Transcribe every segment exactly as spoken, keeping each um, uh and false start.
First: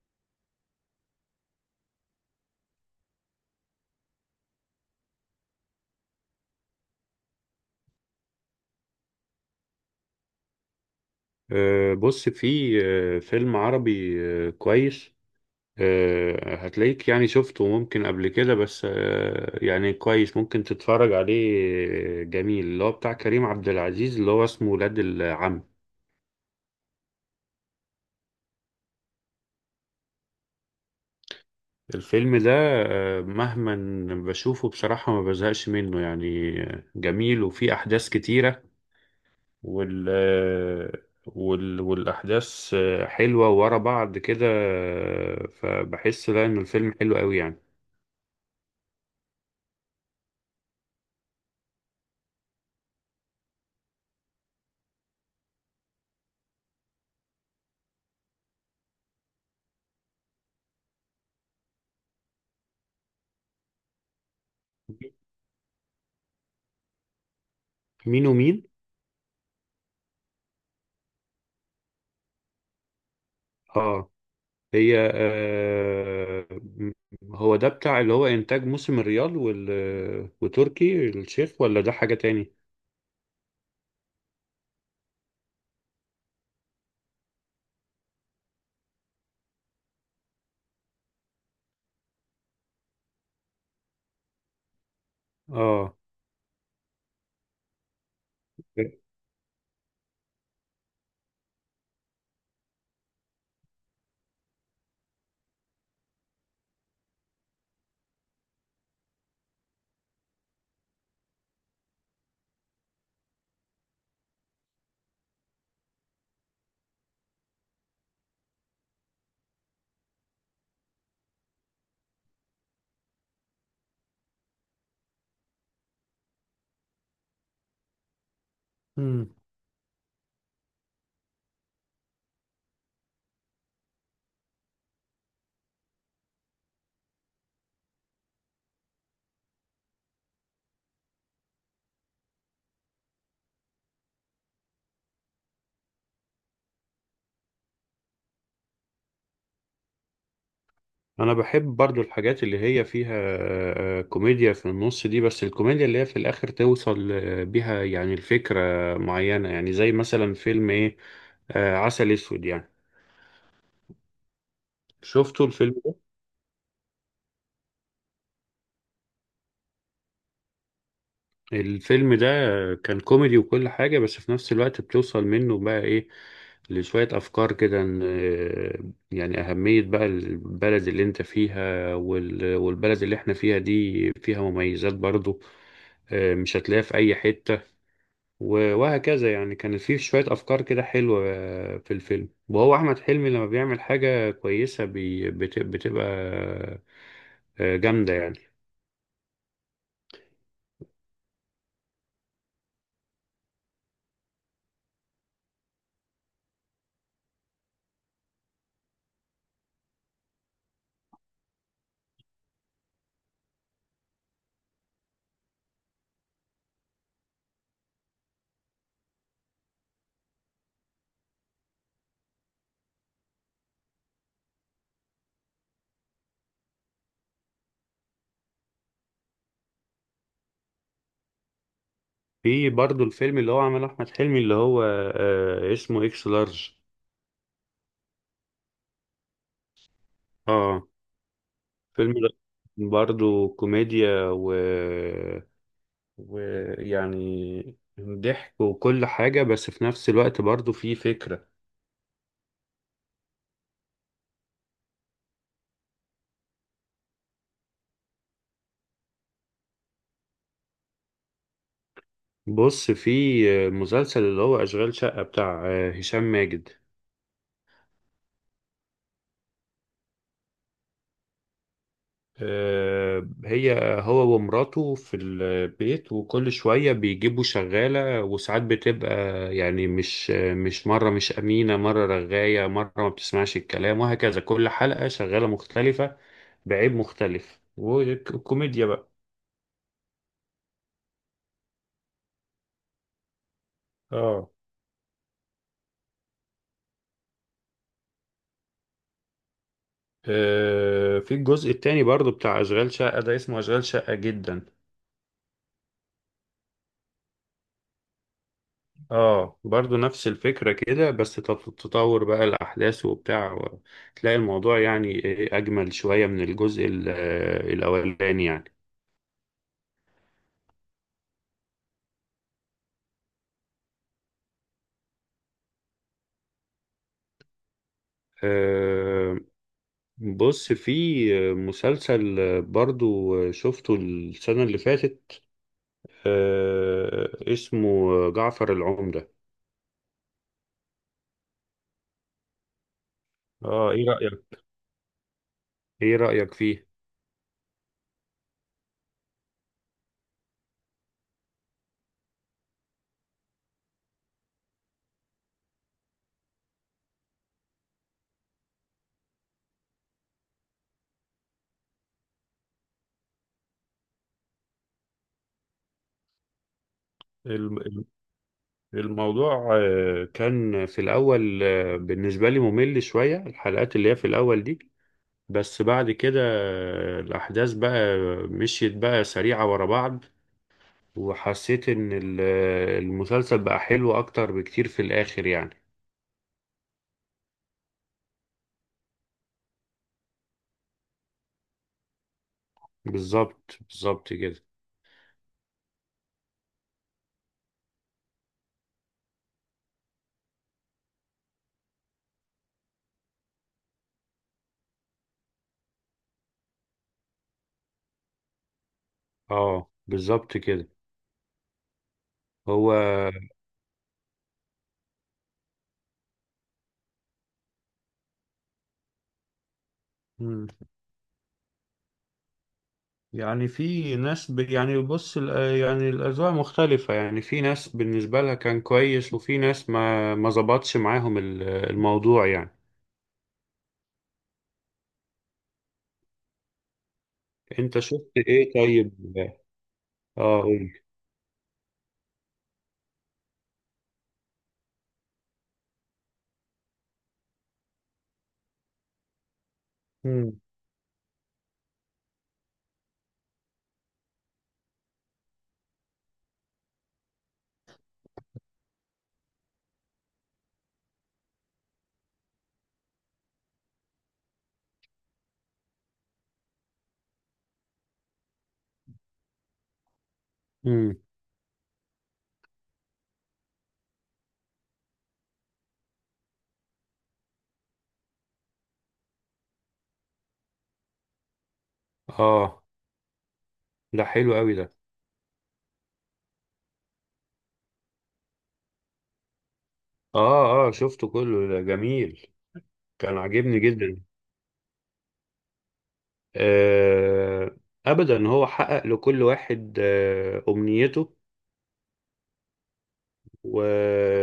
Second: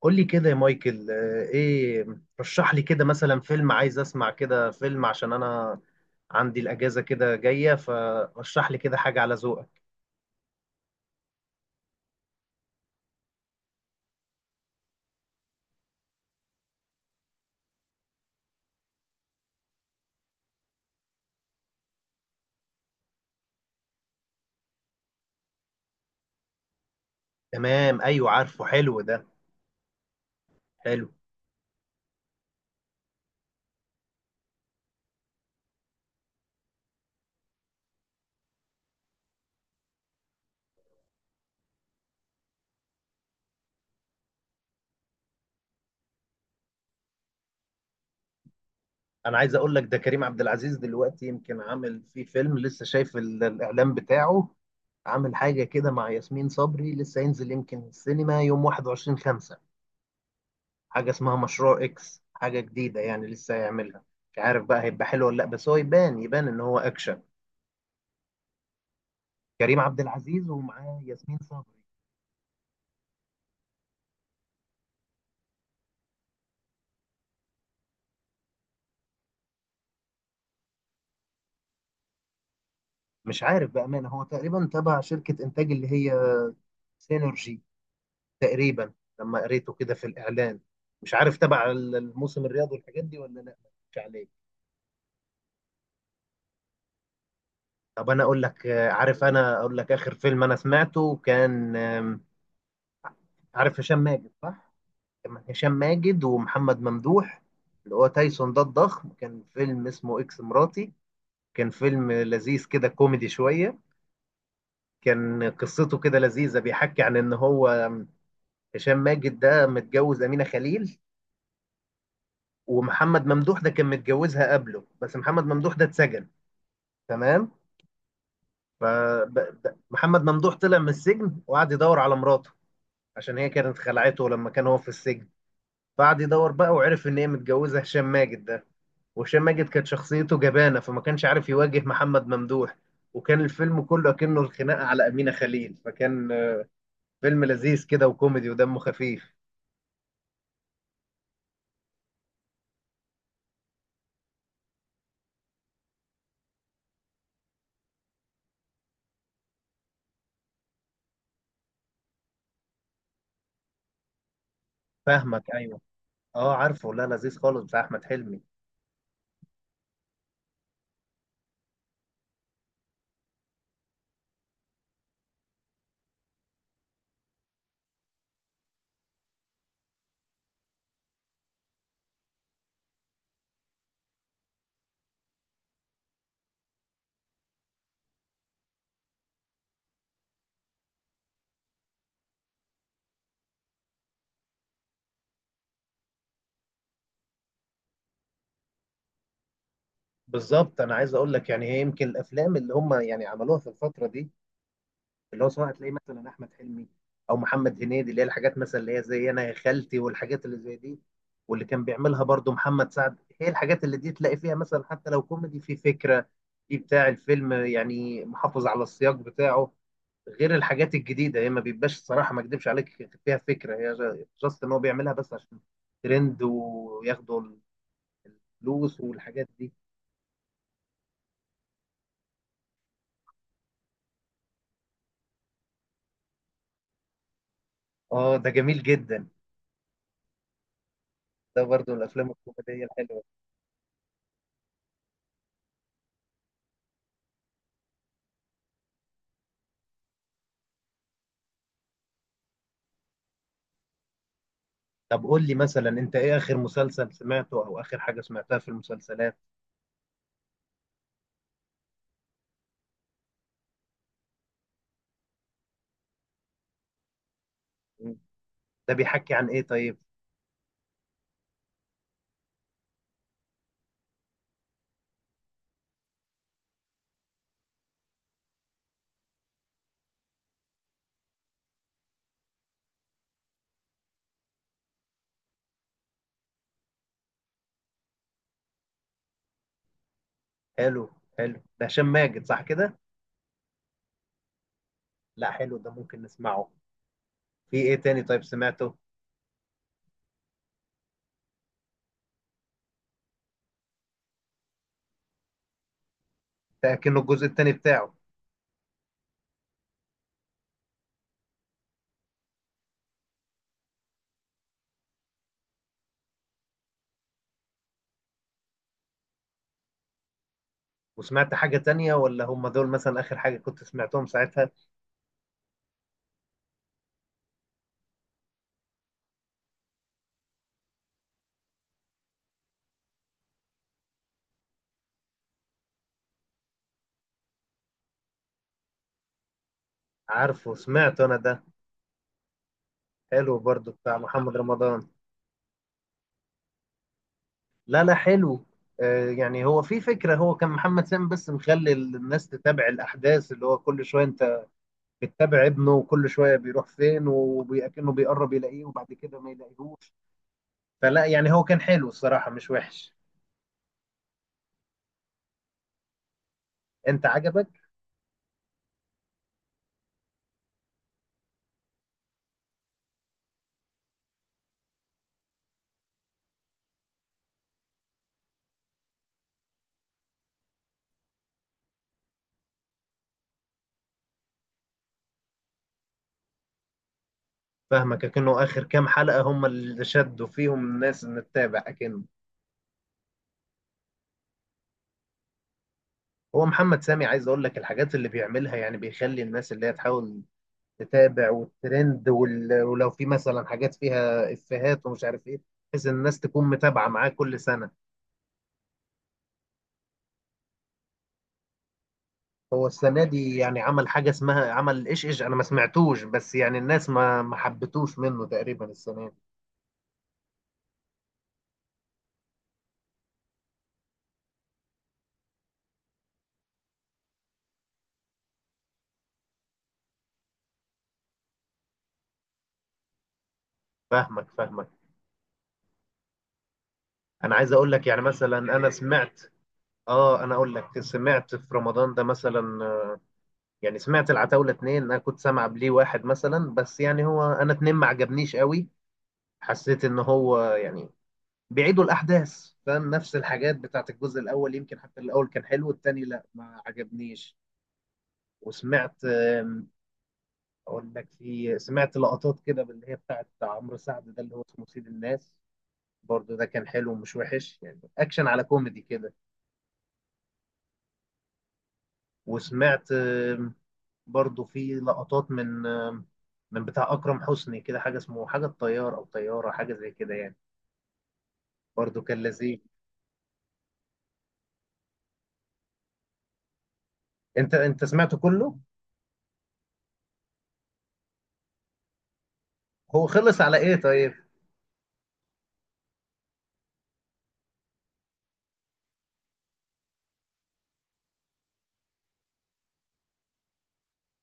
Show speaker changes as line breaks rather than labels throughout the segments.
قول لي كده يا مايكل آه، ايه. رشح لي كده مثلا فيلم، عايز اسمع كده فيلم عشان انا عندي الاجازه كده جايه، فرشح لي كده حاجه على ذوقك.
آه، بص في آه، فيلم عربي. آه، كويس. آه، هتلاقيك يعني شفته ممكن قبل كده، بس آه، يعني كويس ممكن تتفرج عليه. آه، جميل، اللي هو بتاع كريم عبد العزيز، اللي هو اسمه ولاد العم.
تمام، ايوه عارفه، حلو ده، حلو.
الفيلم ده، آه، مهما بشوفه بصراحة ما بزهقش منه، يعني آه، جميل وفيه أحداث كتيرة. وال آه، وال والأحداث آه، حلوة ورا بعض كده، آه، فبحس لا إن الفيلم حلو قوي يعني.
انا عايز اقول لك ده كريم عبد العزيز دلوقتي يمكن عامل فيه فيلم لسه، شايف ال- الاعلان بتاعه. عامل حاجه كده مع ياسمين صبري، لسه هينزل يمكن السينما يوم واحد وعشرين خمسة. حاجه اسمها مشروع اكس، حاجه جديده يعني لسه هيعملها. مش عارف بقى هيبقى حلو ولا لا، بس هو يبان يبان ان هو اكشن.
مين ومين؟
كريم عبد العزيز ومعاه ياسمين صبري.
اه، هي آه، هو ده بتاع اللي هو انتاج موسم الريال وال... وتركي الشيخ، ولا ده حاجة تاني؟
مش عارف بأمانة، هو تقريبا تبع شركة إنتاج اللي هي سينرجي تقريبا، لما قريته كده في الإعلان. مش عارف تبع الموسم الرياضي والحاجات دي ولا لا، مش عليه.
اه.
طب أنا أقول لك، آه، عارف، أنا أقول لك آخر فيلم أنا سمعته كان، آم، عارف هشام ماجد صح؟ كان هشام ماجد ومحمد ممدوح اللي هو تايسون ده الضخم. كان فيلم اسمه إكس مراتي، كان فيلم لذيذ كده، كوميدي شوية. كان قصته كده لذيذة، بيحكي عن إن هو هشام ماجد ده متجوز أمينة خليل، ومحمد ممدوح ده كان متجوزها قبله، بس محمد ممدوح ده اتسجن. تمام.
مم.
فمحمد ممدوح طلع من السجن وقعد يدور على مراته، عشان هي كانت خلعته لما كان هو في السجن. فقعد يدور بقى وعرف إن هي متجوزة هشام ماجد ده. وهشام ماجد كانت شخصيته جبانة، فما كانش عارف يواجه محمد ممدوح. وكان الفيلم كله كأنه الخناقة على أمينة خليل، فكان فيلم لذيذ كده وكوميدي ودمه خفيف.
انا بحب برضو الحاجات اللي هي فيها آه، كوميديا في النص دي، بس الكوميديا اللي هي في الاخر توصل آه، بيها يعني الفكرة معينة. يعني زي مثلا فيلم ايه، آه، عسل اسود يعني. شفتوا
فاهمك،
الفيلم
ايوه.
ده؟
اه عارفه، لا لذيذ خالص بتاع احمد حلمي.
الفيلم ده كان كوميدي وكل حاجة، بس في نفس الوقت بتوصل منه بقى إيه، لشوية أفكار كده، إن- آه، يعني أهمية بقى البلد اللي أنت فيها، وال- والبلد اللي إحنا فيها دي فيها مميزات برضو آه، مش هتلاقيها في أي حتة. و- وهكذا. يعني كان فيه شوية أفكار كده حلوة في الفيلم. وهو أحمد حلمي لما بيعمل حاجة كويسة بي- بت- بتبقى آه، جامدة يعني.
بالظبط، انا عايز اقول لك يعني، هي يمكن الافلام اللي هم يعني عملوها في الفتره دي، اللي هو سواء تلاقي مثلا احمد حلمي او محمد هنيدي، اللي هي الحاجات مثلا اللي هي زي انا يا خالتي والحاجات اللي زي دي، واللي كان بيعملها برضو محمد سعد، هي الحاجات اللي دي تلاقي فيها مثلا حتى لو كوميدي في فكره، في بتاع الفيلم يعني، محافظ على السياق بتاعه. غير الحاجات الجديده هي ما بيبقاش، الصراحه ما اكدبش عليك، فيها فكره، هي جاست ان هو بيعملها بس عشان ترند وياخدوا الفلوس والحاجات دي.
في برضو الفيلم اللي هو عمله احمد حلمي، اللي هو آه، اسمه اكس لارج.
اه ده جميل جدا،
اه،
ده برضو
فيلم ده
الافلام الكوميديه الحلوه.
برضو كوميديا و ويعني ضحك وكل حاجة، بس في نفس الوقت برضو في فكرة.
طب قول لي مثلا انت، ايه اخر مسلسل سمعته او اخر حاجه سمعتها في المسلسلات؟
بص، في مسلسل اللي هو أشغال شقة بتاع آه، هشام ماجد.
مم. ده بيحكي عن ايه طيب؟
آه، هي هو ومراته في البيت، وكل شوية بيجيبوا شغالة، وساعات بتبقى يعني مش مش مرة مش أمينة، مرة رغاية، مرة ما بتسمعش الكلام، وهكذا. كل حلقة شغالة مختلفة بعيب مختلف، وكوميديا بقى.
حلو، حلو، ده هشام ماجد صح كده؟
اه.
لا حلو ده، ممكن نسمعه. في ايه تاني طيب سمعته؟
آه، في الجزء التاني برضو بتاع أشغال شقة ده، اسمه أشغال شقة جدا.
ده كأنه الجزء التاني بتاعه.
اه، برضو نفس الفكرة كده، بس تط- تطور بقى الأحداث وبتاع، و- تلاقي الموضوع يعني إيه أجمل شوية من الجزء ال- آه، الأولاني يعني.
وسمعت حاجة تانية ولا هم دول مثلا آخر حاجة كنت سمعتهم ساعتها؟
آه، بص، في مسلسل برضو شفته السنة اللي فاتت، آه، اسمه جعفر العمدة.
عارفه سمعت أنا ده، حلو
اه،
برضو
ايه
بتاع محمد
رأيك؟
رمضان.
ايه رأيك فيه؟
لا لا حلو، آه، يعني هو في فكرة، هو كان محمد سامي بس مخلي الناس تتابع الأحداث، اللي هو كل شوية أنت بتتابع ابنه وكل شوية بيروح فين وكأنه بيقرب يلاقيه وبعد كده ما يلاقيهوش. فلا يعني هو كان حلو الصراحة، مش وحش. أنت عجبك؟
الم- الم- الموضوع آه، كان في الأول آه، بالنسبة لي ممل شوية، الحلقات اللي هي في الأول دي. بس بعد كده الأحداث بقى مشيت بقى سريعة ورا بعض، وحسيت إن ال- المسلسل بقى حلو أكتر بكتير في الآخر يعني.
فاهمك، أكنه آخر كام حلقة هم اللي شدوا فيهم الناس إن تتابع، أكنه
بالظبط بالظبط كده.
هو محمد سامي عايز أقول لك الحاجات اللي بيعملها، يعني بيخلي الناس اللي هي تحاول تتابع والترند وال... ولو في مثلا حاجات فيها افيهات ومش عارف ايه، بحيث ان الناس تكون متابعه معاه كل سنه.
اه بالظبط كده.
هو
هو
السنه دي يعني عمل حاجه اسمها عمل ايش ايش، انا ما سمعتوش، بس يعني الناس ما ما حبتوش منه تقريبا السنه دي.
مم. يعني في ناس ب... يعني بص ال- يعني الأذواق مختلفة. يعني في ناس بالنسبة لها كان كويس، وفي ناس ما ما ظبطش معاهم ال- الموضوع يعني.
فاهمك فاهمك، انا عايز اقول
انت
لك يعني
شفت
مثلا
ايه
انا
طيب؟
سمعت. اه انا
اه
اقول
قول.
لك، سمعت في رمضان ده مثلا، آه، يعني سمعت العتاوله اتنين، انا كنت سامع بليه واحد مثلا، بس يعني هو انا اتنين ما عجبنيش قوي، حسيت ان
مم.
هو يعني بيعيدوا الاحداث، فاهم، نفس الحاجات بتاعت الجزء الاول، يمكن حتى الاول كان حلو، التاني لا ما عجبنيش. وسمعت، آم، اقول لك، في سمعت لقطات كده اللي هي بتاعت عمرو سعد ده اللي هو اسمه سيد الناس. برضه ده كان حلو، ومش وحش، يعني اكشن على كوميدي كده.
مم.
وسمعت، آم، برضه في لقطات من، آم، من بتاع اكرم حسني كده، حاجه اسمه حاجه الطيار او طياره حاجه زي كده يعني، برضه كان لذيذ.
اه، ده حلو قوي ده.
انت انت سمعته كله؟
اه، اه شفته كله، ده جميل.
هو
كان
خلص على
عاجبني
ايه
جدا.
طيب؟
آه، ابدا، هو حقق لكل واحد آه، امنيته، و...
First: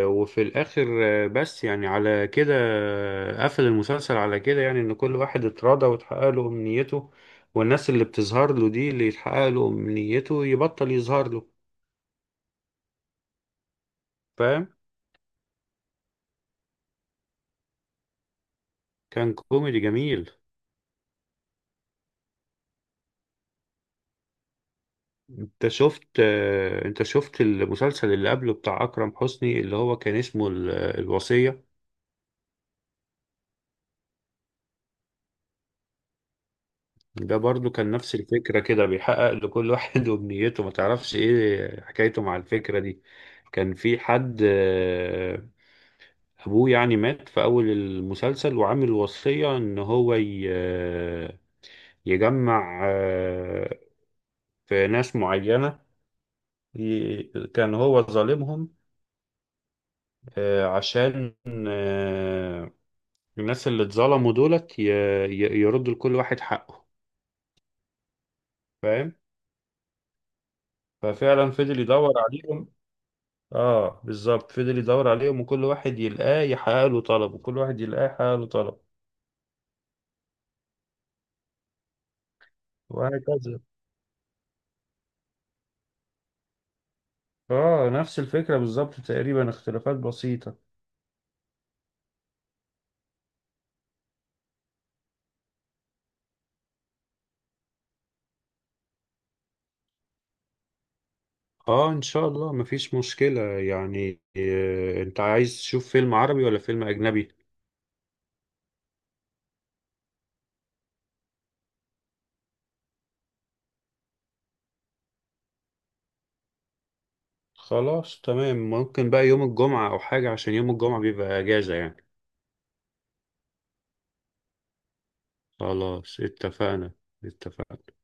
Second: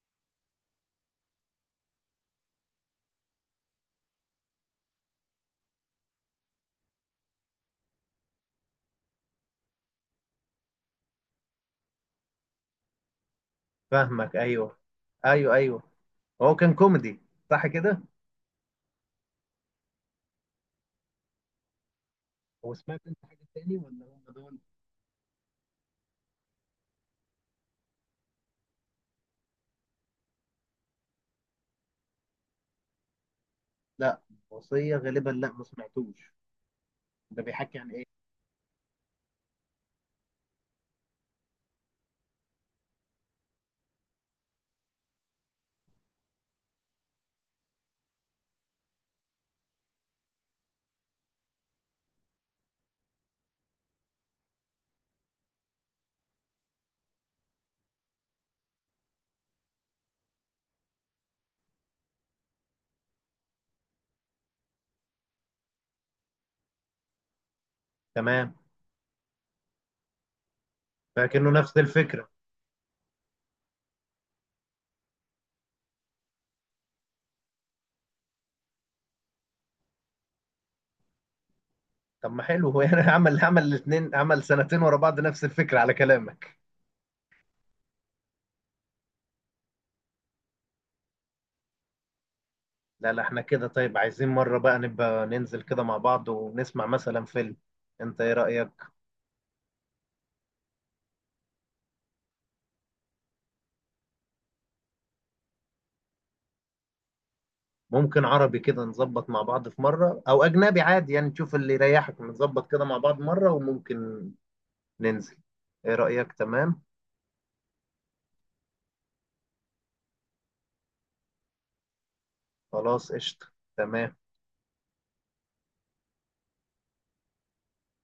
وفي الاخر آه، بس يعني على كده آه، قفل المسلسل على كده، يعني ان كل واحد اتراضى واتحقق له امنيته، والناس اللي بتظهر له دي اللي يتحقق له امنيته يبطل يظهر له.
فاهمك،
فاهم.
ايوه، ايوه، ايوه. هو كان كوميدي صح كده؟
كان كوميدي جميل.
هو سمعت انت حاجه تاني ولا هم دول؟
انت شفت آه، انت شفت المسلسل اللي قبله بتاع اكرم حسني، اللي هو كان اسمه ال- الوصية؟
لا، وصيه غالبا لا ما سمعتوش.
ده
ده
برضو
بيحكي عن
كان
ايه؟
نفس الفكرة كده، بيحقق لكل واحد وبنيته ما تعرفش ايه حكايته مع الفكرة دي. كان في حد آه، ابوه يعني مات في اول المسلسل، وعامل وصية ان هو ي- آه، يجمع آه، في ناس معينة، ي- كان هو ظالمهم آه، عشان آه، الناس اللي اتظلموا دولت ي... ي... يردوا لكل واحد حقه.
تمام،
فاهم؟
فكأنه
ففعلا
نفس
فضل يدور
الفكره.
عليهم. اه بالظبط، فضل يدور عليهم، وكل واحد يلقاه يحقق له طلب، وكل واحد يلقاه يحقق له طلب،
طب ما حلو هو يعني، عمل
وهكذا.
عمل الاثنين، عمل سنتين ورا بعض نفس الفكره على كلامك.
اه، نفس الفكرة بالظبط تقريبا، اختلافات بسيطة.
لا لا احنا كده طيب، عايزين مره بقى نبقى ننزل كده مع بعض ونسمع مثلا فيلم. انت ايه رأيك؟
اه ان شاء الله مفيش مشكلة يعني. آه، انت عايز تشوف فيلم عربي ولا فيلم اجنبي؟
ممكن عربي كده نظبط مع بعض في مرة، او اجنبي عادي يعني تشوف اللي يريحك، نظبط كده مع بعض مرة وممكن ننزل. ايه رأيك؟ تمام.
خلاص تمام، ممكن بقى يوم الجمعة او حاجة، عشان يوم الجمعة بيبقى اجازة يعني.
خلاص قشطة، تمام.
خلاص اتفقنا. اتفقنا.